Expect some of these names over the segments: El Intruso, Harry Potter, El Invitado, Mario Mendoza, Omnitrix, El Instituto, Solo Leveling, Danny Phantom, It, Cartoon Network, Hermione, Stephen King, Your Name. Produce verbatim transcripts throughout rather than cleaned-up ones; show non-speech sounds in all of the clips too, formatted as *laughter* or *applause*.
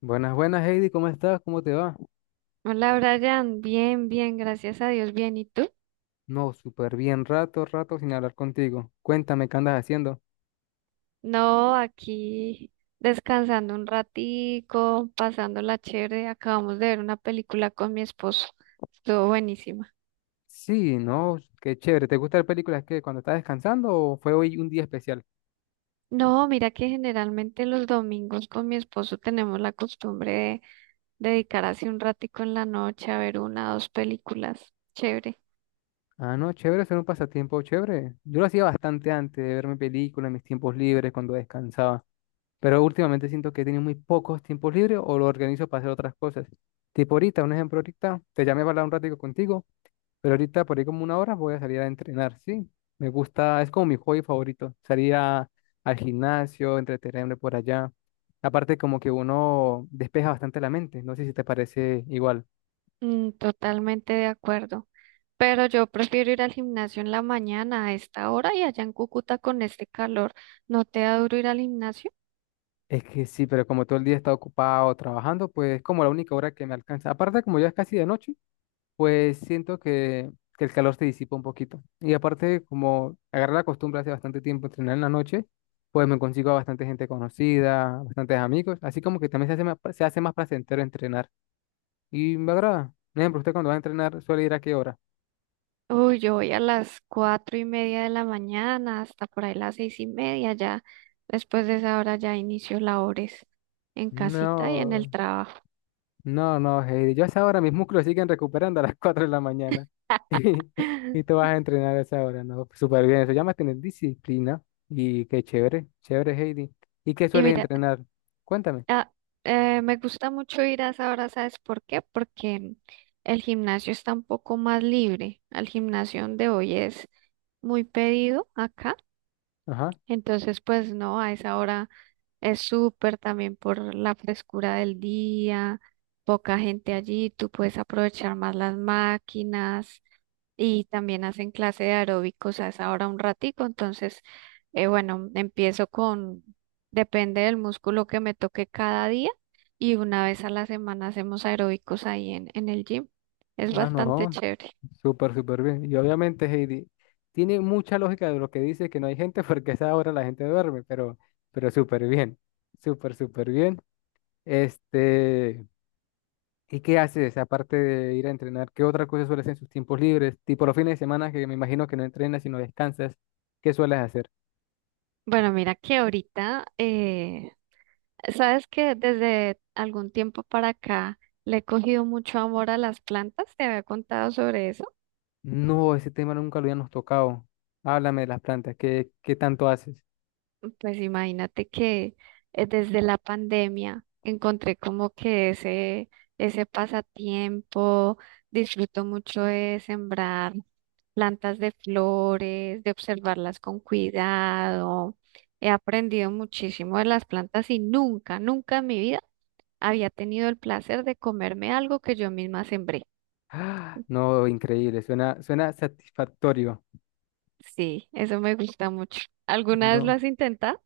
Buenas, buenas, Heidi, ¿cómo estás? ¿Cómo te va? Hola Brian, bien, bien, gracias a Dios, bien. ¿Y tú? No, súper bien, rato, rato sin hablar contigo. Cuéntame, ¿qué andas haciendo? No, aquí descansando un ratico, pasándola chévere. Acabamos de ver una película con mi esposo. Estuvo buenísima. Sí, no, qué chévere. ¿Te gustan las películas que cuando estás descansando o fue hoy un día especial? No, mira que generalmente los domingos con mi esposo tenemos la costumbre de dedicar así un ratico en la noche a ver una o dos películas. Chévere. Ah, no, chévere, ser un pasatiempo chévere. Yo lo hacía bastante antes de verme películas en mis tiempos libres, cuando descansaba. Pero últimamente siento que he tenido muy pocos tiempos libres o lo organizo para hacer otras cosas. Tipo ahorita, un ejemplo ahorita, te llamé para hablar un ratico contigo. Pero ahorita por ahí como una hora voy a salir a entrenar, sí. Me gusta, es como mi hobby favorito. Salir a- al gimnasio, entretenerme por allá. Aparte como que uno despeja bastante la mente. No sé si te parece igual. Mm, totalmente de acuerdo. Pero yo prefiero ir al gimnasio en la mañana a esta hora y allá en Cúcuta con este calor, ¿no te da duro ir al gimnasio? Es que sí, pero como todo el día he estado ocupado trabajando, pues es como la única hora que me alcanza. Aparte como ya es casi de noche, pues siento que, que el calor se disipa un poquito. Y aparte, como agarré la costumbre hace bastante tiempo de entrenar en la noche, pues me consigo a bastante gente conocida, bastantes amigos, así como que también se hace más, se hace más placentero entrenar. Y me agrada. Por ejemplo, ¿usted cuando va a entrenar suele ir a qué hora? Uy, yo voy a las cuatro y media de la mañana hasta por ahí las seis y media ya. Después de esa hora ya inicio labores en casita y en el No, trabajo. no, no, Heidi. Yo a esa hora mis músculos siguen recuperando a las *laughs* cuatro de la mañana. *laughs* Y tú *laughs* vas a entrenar a esa hora, ¿no? Súper bien. Eso llama tener disciplina. Y qué chévere, chévere, Heidi. ¿Y qué Y sueles mira, entrenar? Cuéntame. ah, eh, me gusta mucho ir a esa hora, ¿sabes por qué? Porque el gimnasio está un poco más libre. Al gimnasio donde hoy es muy pedido acá. Ajá. Entonces, pues no, a esa hora es súper también por la frescura del día, poca gente allí, tú puedes aprovechar más las máquinas y también hacen clase de aeróbicos a esa hora un ratico. Entonces, eh, bueno, empiezo con, depende del músculo que me toque cada día y una vez a la semana hacemos aeróbicos ahí en, en el gym. Es Ah, bastante no, chévere. súper, súper bien. Y obviamente, Heidi, tiene mucha lógica de lo que dice que no hay gente *laughs* porque a esa hora la gente duerme, pero, pero súper bien, súper, súper bien. Este, ¿y qué haces aparte de ir a entrenar? ¿Qué otra cosa sueles hacer en sus tiempos libres? Tipo los fines de semana, que me imagino que no entrenas, sino descansas. ¿Qué sueles hacer? Bueno, mira que ahorita eh, sabes que desde algún tiempo para acá le he cogido mucho amor a las plantas, te había contado sobre eso. No, ese tema nunca lo habíamos tocado. Háblame de las plantas, ¿qué, qué tanto haces? *gasps* Pues imagínate que eh, desde la pandemia encontré como que ese, ese pasatiempo, disfruto mucho de sembrar plantas de flores, de observarlas con cuidado. He aprendido muchísimo de las plantas y nunca, nunca en mi vida había tenido el placer de comerme algo que yo misma sembré. Ah, no, increíble, suena, suena satisfactorio. Sí, eso me gusta mucho. ¿Alguna vez lo No. has intentado?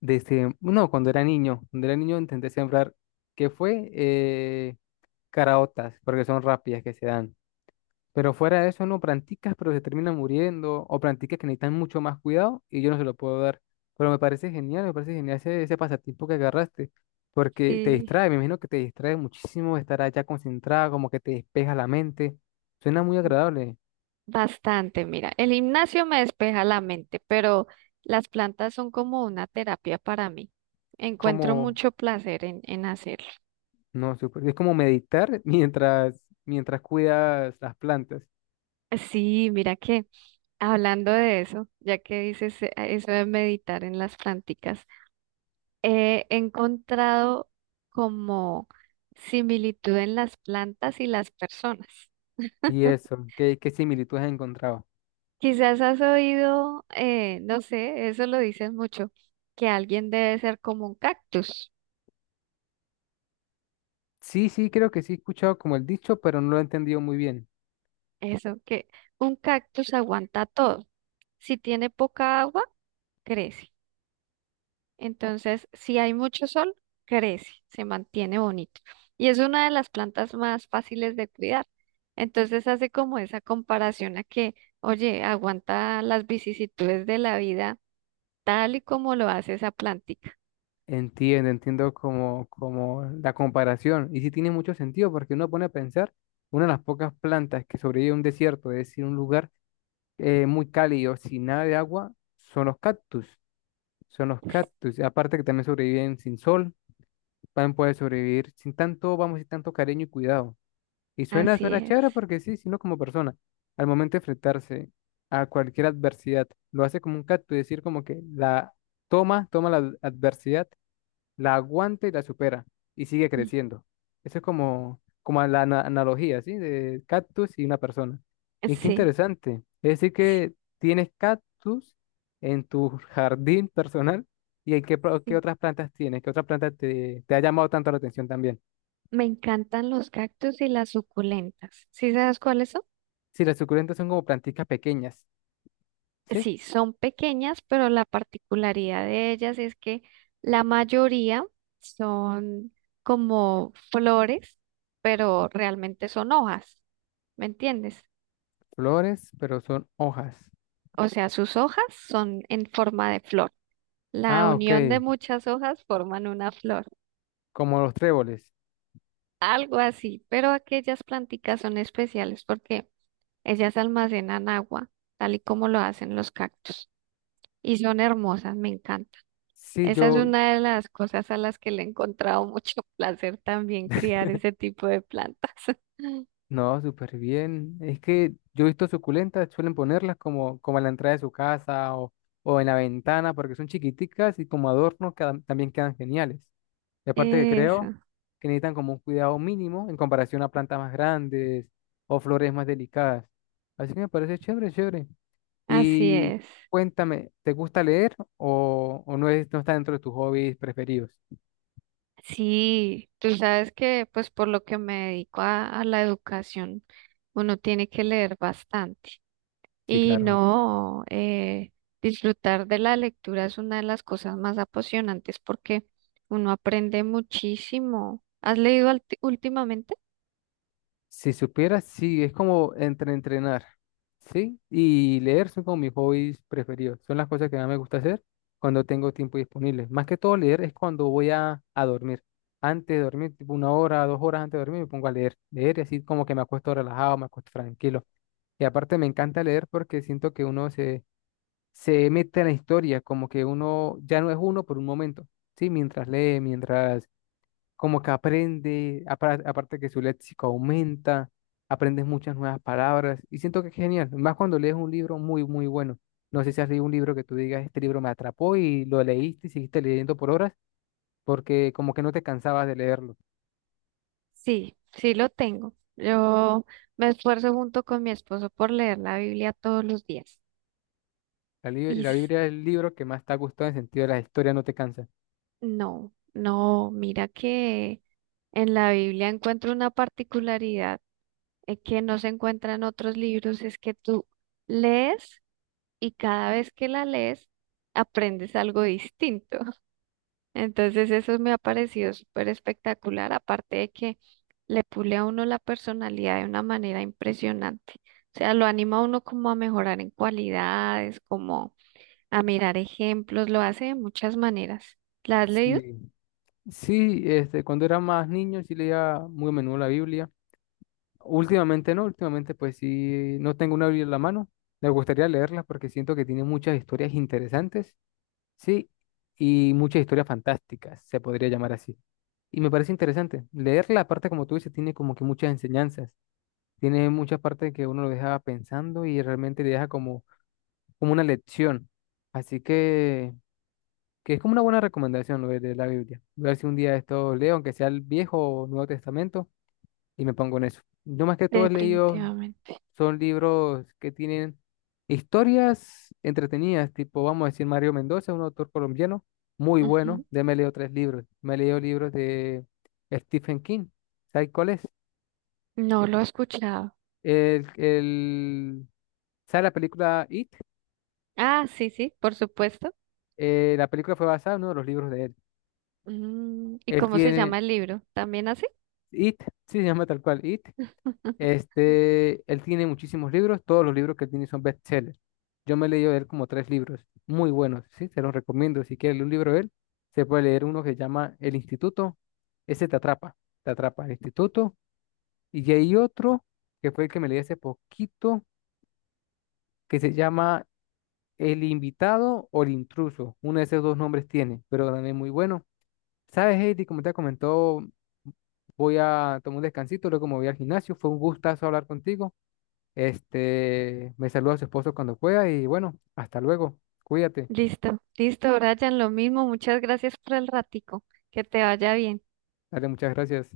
Desde, no, cuando era niño, cuando era niño intenté sembrar, que fue eh, caraotas, porque son rápidas que se dan. Pero fuera de eso, no, planticas, pero se terminan muriendo, o planticas que necesitan mucho más cuidado y yo no se lo puedo dar. Pero me parece genial, me parece genial ese, ese pasatiempo que agarraste, porque te Sí, distrae, me imagino que te distrae muchísimo estar allá concentrada, como que te despeja la mente. Suena muy agradable, bastante. Mira, el gimnasio me despeja la mente, pero las plantas son como una terapia para mí. Encuentro como, mucho placer en, en hacerlo. no, súper- es como meditar *laughs* mientras, mientras cuidas las plantas. Sí, mira que hablando de eso, ya que dices eh, eso de meditar en las planticas, he encontrado como similitud en las plantas y las personas. Y eso, ¿qué, qué similitud has encontrado? Quizás has oído, eh, no sé, eso lo dicen mucho, que alguien debe ser como un cactus. Sí, sí, creo que sí he escuchado como el dicho, pero no lo he entendido muy bien. Eso, que un cactus aguanta todo. Si tiene poca agua, crece. Entonces, si hay mucho sol, crece, se mantiene bonito. Y es una de las plantas más fáciles de cuidar. Entonces hace como esa comparación a que, oye, aguanta las vicisitudes de la vida tal y como lo hace esa plántica. Entiendo, entiendo como, como la comparación. Y sí tiene mucho sentido, porque uno pone a pensar, una de las pocas plantas que sobrevive a un desierto, es decir, un lugar eh, muy cálido, sin nada de agua, son los cactus. Son los cactus, y aparte que también sobreviven sin sol, también pueden sobrevivir sin tanto, vamos, sin tanto cariño y cuidado. Y suena, Así suena es. chévere porque sí, sino como persona, al momento de enfrentarse a cualquier adversidad, lo hace como un cactus, decir como que la toma, toma la ad- adversidad, la aguanta y la supera y sigue Mm, creciendo. Eso es como, como, la ana- analogía, ¿sí? De cactus y una persona. Y qué sí, interesante. Es decir sí, que tienes cactus en tu jardín personal y en qué, pro- qué sí. otras plantas tienes, qué otras plantas te, te ha llamado tanto la atención también. Me encantan los cactus y las suculentas. ¿Sí sabes cuáles son? Sí, las suculentas son como plantitas pequeñas. ¿Sí? Sí, son pequeñas, pero la particularidad de ellas es que la mayoría son como flores, pero realmente son hojas, ¿me entiendes? Flores, pero son hojas. O sea, sus hojas son en forma de flor. La Ah, ok. unión de muchas hojas forman una flor, Como los tréboles. algo así, pero aquellas planticas son especiales porque ellas almacenan agua, tal y como lo hacen los cactus, y son hermosas, me encantan. Sí, Esa es yo, una de las cosas a las que le he encontrado mucho *laughs* placer también, criar ese tipo de plantas. *laughs* no, súper bien. Es que yo he visto suculentas, suelen ponerlas como, como en la entrada de su casa o, o en la ventana, porque son chiquiticas y como adornos quedan- también quedan geniales. Y aparte que creo Eso, que necesitan como un cuidado mínimo en comparación a plantas más grandes o flores más delicadas. Así que me parece chévere, chévere. así Y es. cuéntame, ¿te gusta leer o, o no es, no está dentro de tus hobbies preferidos? Sí, tú sabes que pues por lo que me dedico a, a la educación, uno tiene que leer bastante. Sí, Y claro. no, eh, disfrutar de la lectura es una de las cosas más apasionantes porque uno aprende muchísimo. ¿Has leído alti- últimamente? Si supieras, sí, es como entre entrenar, ¿sí? Y leer son como mis hobbies preferidos. Son las cosas que más me gusta hacer cuando tengo tiempo disponible. Más que todo leer es cuando voy a, a dormir. Antes de dormir, tipo una hora, dos horas antes de dormir, me pongo a leer. Leer y así como que me acuesto relajado, me acuesto tranquilo. Y aparte me encanta leer porque siento que uno se, se mete en la historia, como que uno ya no es uno por un momento, ¿sí? Mientras lee, mientras como que aprende, apar- aparte que su léxico aumenta, aprendes muchas nuevas palabras y siento que es genial, más cuando lees un libro muy, muy bueno. No sé si has leído un libro que tú digas, este libro me atrapó y lo leíste y seguiste leyendo por horas porque como que no te cansabas de leerlo. Sí, sí lo tengo. Yo me esfuerzo junto con mi esposo por leer la Biblia todos los días. La, li- Y la s- Biblia es el libro que más te ha gustado en el sentido de la historia, no te cansa. no, no, mira que en la Biblia encuentro una particularidad eh, que no se encuentra en otros libros, es que tú lees y cada vez que la lees aprendes algo distinto. Entonces eso me ha parecido súper espectacular, aparte de que le pule a uno la personalidad de una manera impresionante. O sea, lo anima a uno como a mejorar en cualidades, como a mirar ejemplos, lo hace de muchas maneras. ¿La has leído? Sí, sí, este, cuando era más niño sí leía muy a menudo la Biblia. Últimamente no, últimamente pues sí, no tengo una Biblia en la mano. Me gustaría leerla porque siento que tiene muchas historias interesantes, sí, y muchas historias fantásticas, se podría llamar así. Y me parece interesante. Leerla, aparte como tú dices, tiene como que muchas enseñanzas, tiene muchas partes que uno lo deja pensando y realmente le deja como, como, una lección. Así que, que es como una buena recomendación lo de de la Biblia. Voy a ver si un día esto leo, aunque sea el Viejo o Nuevo Testamento, y me pongo en eso. Yo más que todo he leído Definitivamente. son libros que tienen historias entretenidas, tipo, vamos a decir, Mario Mendoza, un autor colombiano muy bueno. Ujú. Ya me leo tres libros. Me leo libros de Stephen King. ¿Sabes cuál es? No lo he escuchado. El, el, ¿Sabe la película It? Ah, sí, sí, por supuesto. Eh, la película fue basada en uno de los libros de él. Mm, ¿y Él cómo se llama tiene el libro? ¿También así? It, sí, se llama tal cual It. *laughs* Este, él tiene muchísimos libros, todos los libros que tiene son bestsellers. Yo me he leído de él como tres libros, muy buenos, sí, se los recomiendo. Si quieres leer un libro de él, se puede leer uno que se llama El Instituto, ese te atrapa, te atrapa El Instituto. Y hay otro que fue el que me leí hace poquito, que se llama El Invitado o El Intruso. Uno de esos dos nombres tiene, pero también es muy bueno. ¿Sabes, Heidi? Como te comentó, voy a tomar un descansito, luego me voy al gimnasio. Fue un gustazo hablar contigo. Este, me saluda a su esposo cuando pueda y bueno, hasta luego. Cuídate. Listo, listo, Brian, lo mismo. Muchas gracias por el ratico. Que te vaya bien. Dale, muchas gracias.